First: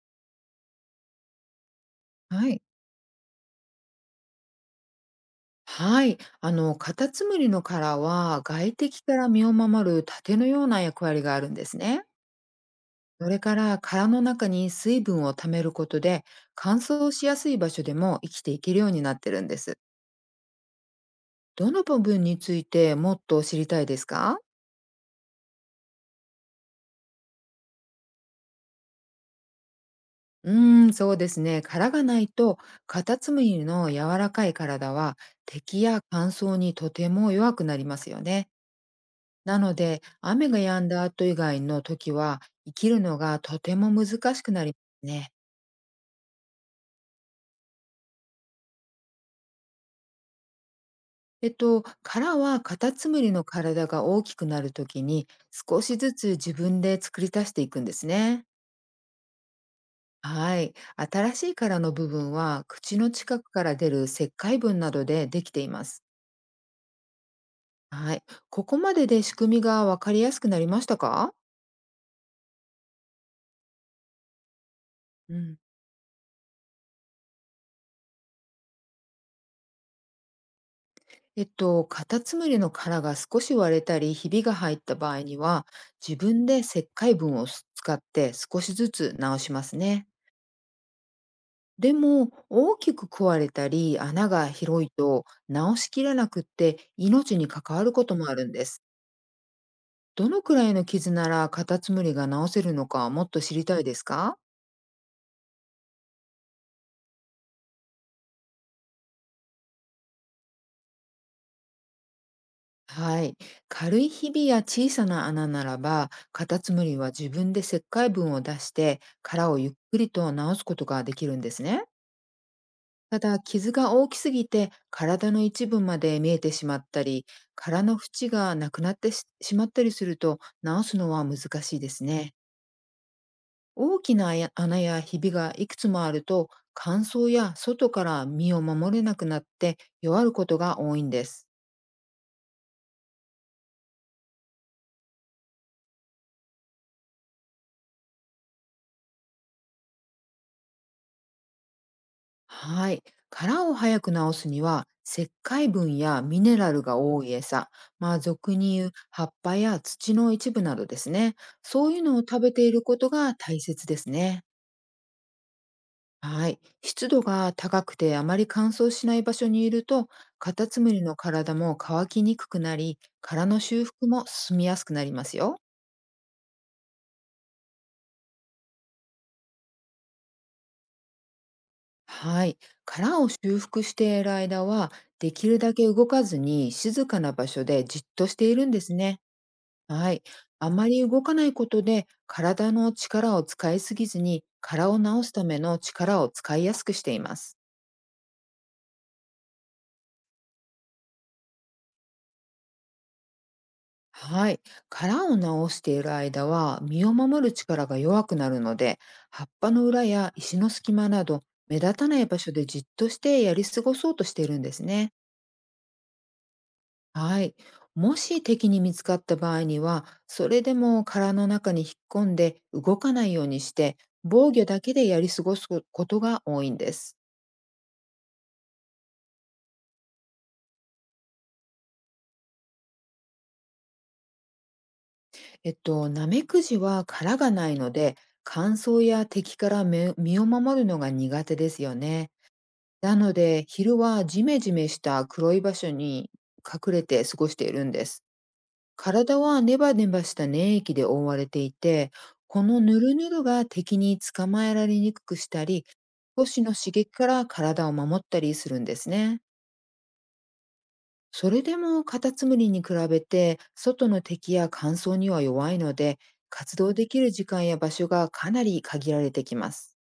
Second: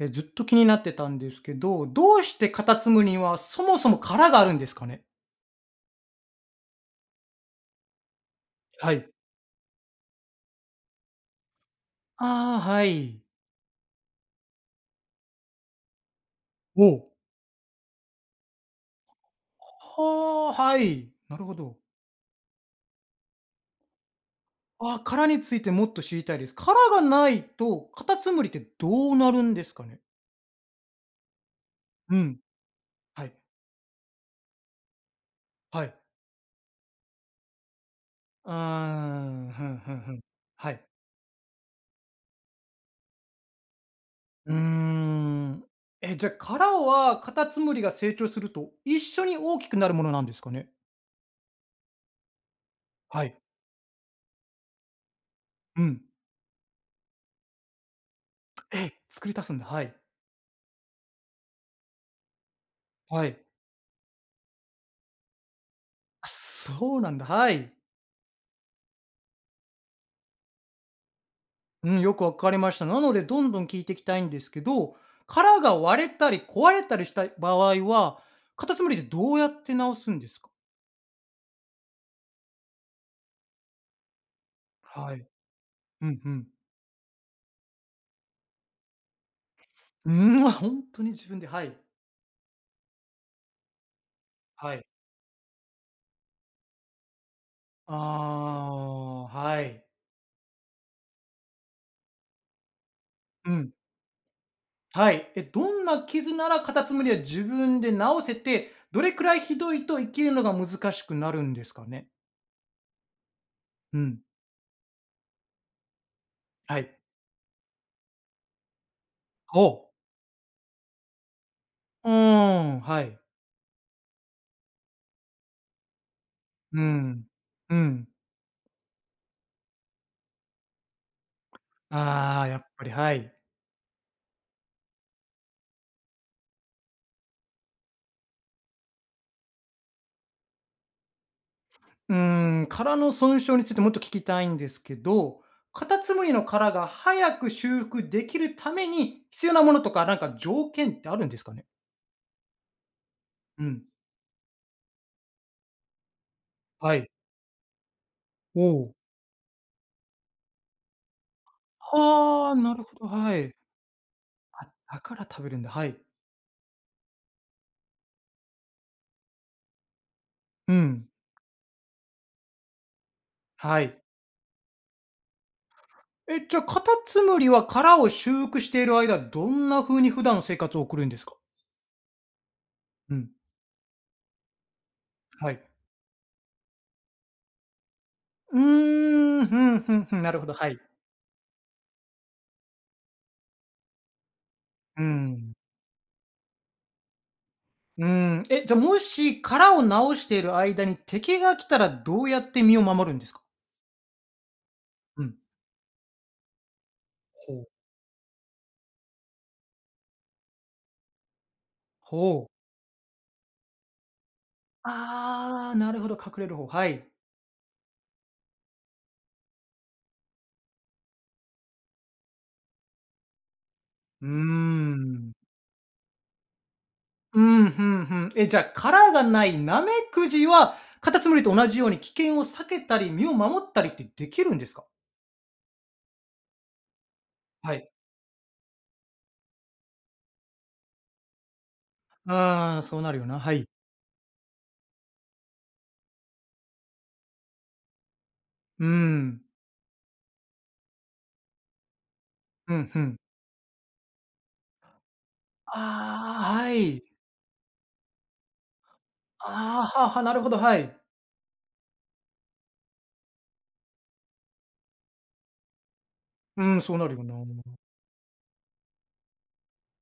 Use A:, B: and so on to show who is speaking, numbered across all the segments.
A: ずっと気になってたんですけど、どうして
B: はい。
A: カタツムリはそもそも殻があるんですかね？
B: はい。カタツムリの殻は外
A: は
B: 敵
A: い。
B: から身を守る盾のような役割があるんですね。
A: ああ、はい。
B: それから殻の中に水分を貯めることで、乾
A: おお。
B: 燥しやすい場所でも生きていけるようになってるんです。
A: はあ、はい。なるほ
B: ど
A: ど。
B: の部分についてもっと知りたいですか？
A: ああ、殻についてもっと知りたいです。殻がないと、カタツムリってどうなるんですかね？
B: うーん、そうですね。殻が
A: う
B: ない
A: ん。
B: と、カタ
A: はい、
B: ツムリの柔らかい体は敵
A: はい。
B: や乾燥にとても弱くなりますよね。
A: うーん、
B: な
A: ふ
B: の
A: んふん
B: で、
A: ふん。
B: 雨が
A: は
B: 止
A: い。
B: んだ後以外の時は、生きるのがとても難しく
A: うー
B: なりますね。
A: ん。じゃあ、殻はカタツムリが成長すると、一緒に大きくなるものなんですかね？
B: 殻はカタツム
A: は
B: リ
A: い。
B: の体が大きくなる時に、少
A: う
B: し
A: ん。
B: ずつ自分で作り足していくんですね。
A: え、作り出すんだ、はい。
B: はい。新しい殻の部分は、口の
A: は
B: 近
A: い。
B: くから出る石灰分などでできています。
A: あ、そうなんだ。はい。
B: はい。ここまでで仕組みがわかりやすくなりましたか？
A: うん、よくわかりました。なので、どんどん聞いていきたいんですけど、
B: うん。
A: 殻が割れたり壊れたりした場合は、カタツムリでどうやって直すんですか？
B: カタツムリの殻が少し割れたり、ひびが入った場
A: は
B: 合
A: い。
B: には、
A: う
B: 自
A: んう
B: 分
A: ん。
B: で石灰分を使って少しずつ直しますね。
A: うん、本当に自分で、はい。
B: でも、大きく壊れたり、穴が
A: はい。
B: 広いと直しきらなくって命に関わる
A: あ
B: こともあるんです。
A: あ、はい。
B: どのくらいの傷ならカタツムリが直せるのか、もっと
A: う
B: 知り
A: ん。
B: たいですか？
A: はい。え、どんな傷ならカタツムリは自分で治せて、どれくらいひどいと生きるのが難しくなるんですかね？
B: はい。
A: う
B: 軽い
A: ん。
B: ひびや小さな穴ならば、カタツ
A: は
B: ムリ
A: い。
B: は自分で石灰分を出して、殻をゆっ
A: お
B: くりと直すことができるんですね。
A: ううーん、はい。
B: ただ、傷が大きすぎて体の一部まで見えてしま
A: う
B: ったり、
A: ん。う
B: 殻の
A: ん。
B: 縁がなくなってしまったりすると、治すのは難しいですね。
A: ああ、やっぱり、はい。
B: 大きな穴穴やひびがいくつもあると、乾燥や外から身を守れなくなって、弱ることが多いんです。
A: うーん、殻の損傷についてもっと聞きたいんですけど、カタツムリの殻が早く修復できるために必要なものとか、なんか条件ってあるんですかね？
B: はい。
A: う
B: 殻を
A: ん。
B: 早く治すには、石灰分やミネラル
A: は
B: が
A: い。
B: 多い餌、まあ俗
A: お
B: に言う
A: お。
B: 葉っぱや土の一部などですね。そういうのを食
A: は
B: べ
A: あ、
B: てい
A: なる
B: る
A: ほ
B: こ
A: ど、
B: とが
A: はい。
B: 大切ですね。
A: あ、だから食べるんだ。はい。
B: はい。湿度が高くてあまり乾燥しない場所にいると、カタ
A: う
B: ツムリ
A: ん。
B: の体も乾きにくくなり、殻の
A: は
B: 修
A: い。
B: 復も進みやすくなりますよ。
A: え、じゃあ、カタツムリは殻を修復している間、どんな風に普段の生活を送るんですか？
B: はい。
A: う
B: 殻を
A: ん。
B: 修復している間は、でき
A: は
B: る
A: い。
B: だけ動かずに静かな場所でじっとしてい
A: う
B: るんですね。
A: ーん、ふんふん
B: は
A: ふん、
B: い。
A: なるほど、は
B: あ
A: い。
B: まり動かないことで、体の力を使いすぎずに、殻を
A: う
B: 治すた
A: ん。
B: めの力を使いやすくしています。
A: うん。え、じゃ、もし殻を直している間に敵が来たらどうやって身を守るんですか？
B: はい。
A: う
B: 殻を
A: ん。
B: 直している間は身を守る
A: ほう。
B: 力が弱くなるので、葉っぱの裏や石の隙間など目立たない場
A: ほう。
B: 所でじっとしてやり過ごそうとしているんですね。
A: ああ、なるほど、隠れる方、はい。
B: はい。もし敵に見つかった場合には、それでも殻の中に引っ込んで動かないようにして、
A: うー
B: 防御だけでやり
A: ん。
B: 過ごすことが多いんです。
A: うん、ふんふん。え、じゃ、殻がないナメクジは、カタツムリと同じように危険を避けたり、身を守ったりってできるんですか？
B: ナメクジは殻がな
A: は
B: い
A: い。
B: ので、乾燥や敵から身を守るのが苦手ですよね。
A: ああ、そうな
B: な
A: るよ
B: の
A: な、は
B: で、
A: い。
B: 昼はジメジメした黒い場所に隠れて過ごしているんです。
A: うー
B: 体
A: ん。
B: はネバネバした粘液で覆われていて、こ
A: う
B: の
A: ん、ふ
B: ヌル
A: ん。
B: ヌルが敵に捕まえられにくくしたり、少
A: ああ、
B: し
A: は
B: の刺
A: い。
B: 激から体を守ったりするんですね。
A: ああ、ははなるほど、はい。
B: それでもカタツムリに比べて、外の敵や乾燥には弱いので、
A: う
B: 活
A: ん、そ
B: 動
A: うな
B: で
A: る
B: き
A: よ
B: る
A: な。
B: 時間や場所がかなり限られてきます。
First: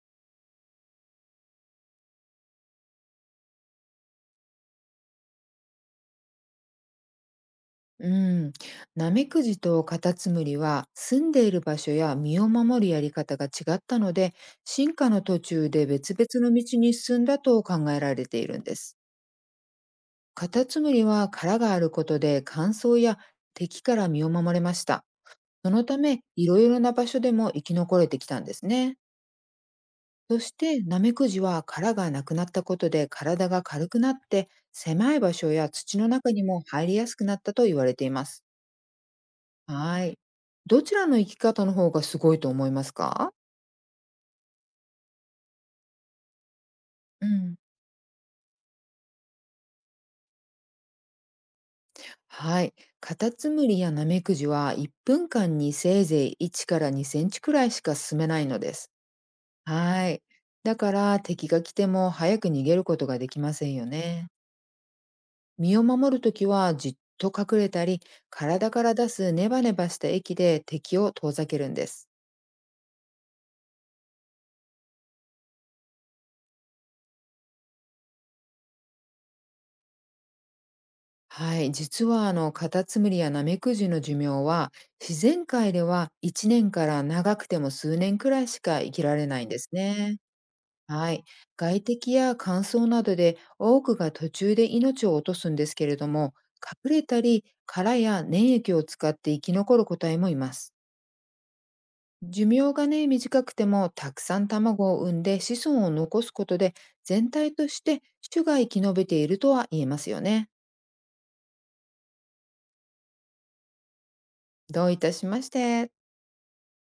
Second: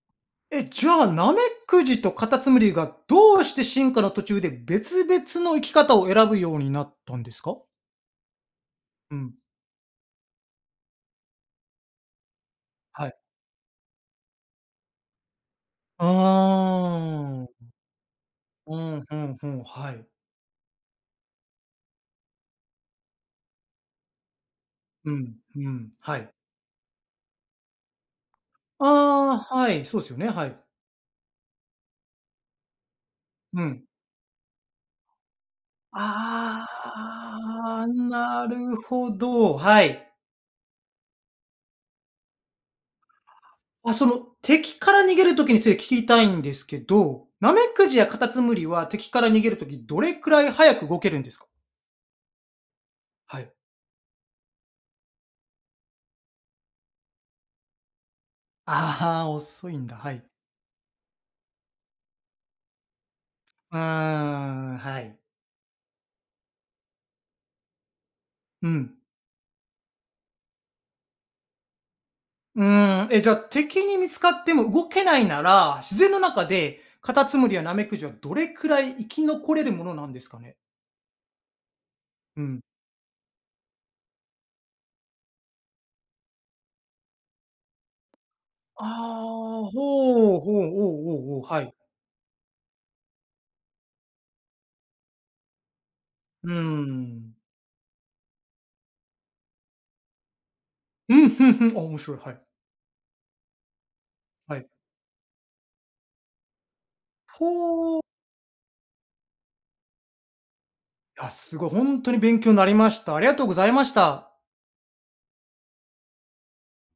A: え、じゃあ、ナメクジとカタツムリがどうして進化の途中で別々の生き方を選ぶようになったんですか？
B: うん、ナ
A: う
B: メ
A: ん、
B: クジとカタツムリは住んでいる場所や身を守るや
A: は
B: り
A: い。
B: 方が違ったので、進化の途中で別々の道に進んだ
A: あ
B: と
A: あ。
B: 考えられているんで
A: う
B: す。
A: ん、ふんふん、はい。
B: カタツムリは殻があることで、乾燥や敵から身を守れました。
A: うん、う
B: その
A: ん、
B: た
A: は
B: め、
A: い。
B: いろいろな場所でも生き残れてきたんですね。
A: ああ、はい、そうですよね、
B: そ
A: は
B: し
A: い。
B: てナメクジは殻がなくなったことで体
A: う
B: が
A: ん。
B: 軽くなって、狭い場所や土の中にも入りやす
A: あ
B: くなったと言
A: あ、
B: われています。
A: なるほど、は
B: は
A: い。
B: い。どちらの生き方の方がすごいと思いますか？
A: あ、その、敵から逃げる時について聞きたいんですけど、
B: う
A: ナ
B: ん。
A: メクジやカタツムリは敵から逃げる時どれくらい早く動けるんですか？
B: はい。カタ
A: は
B: ツ
A: い。
B: ムリやナメクジは1分間にせいぜい1から2センチくらいしか進めないのです。
A: ああ、遅いんだ、
B: は
A: は
B: い。
A: い。
B: だから敵が来ても早く逃げることができません
A: うー
B: よね。
A: ん、はい。
B: 身を守るときはじっと隠れたり、
A: う
B: 体から
A: ん。
B: 出すネバネバした液で敵を遠ざけるんです。
A: うーん、え、じゃあ、敵に見つかっても動けないなら、自然の中でカタツムリやナメクジはどれくらい生き残れるものなんですかね？
B: はい、実は
A: うん。
B: カタツムリやナメクジの寿命は、自然界では1年から長くても数年くらいしか生きられないんで
A: あ
B: す
A: あ、
B: ね。
A: ほう、ほう、おう
B: はい、
A: おうおう、はい。
B: 外敵や乾燥などで多くが途中で命を落とすんですけれども、
A: うー
B: 隠れた
A: ん。
B: り殻や粘液を使って生き残る個体もいます。
A: うん、ふんふん、あ、面白い、はい、
B: 寿命がね、短くてもたくさん
A: はい。
B: 卵を産んで子孫を残すことで、全体とし
A: ほう、い
B: て種が生き延びているとは言えますよね。
A: や、すごい、本当に勉強になりました。ありがとうございました。
B: どういたしまして。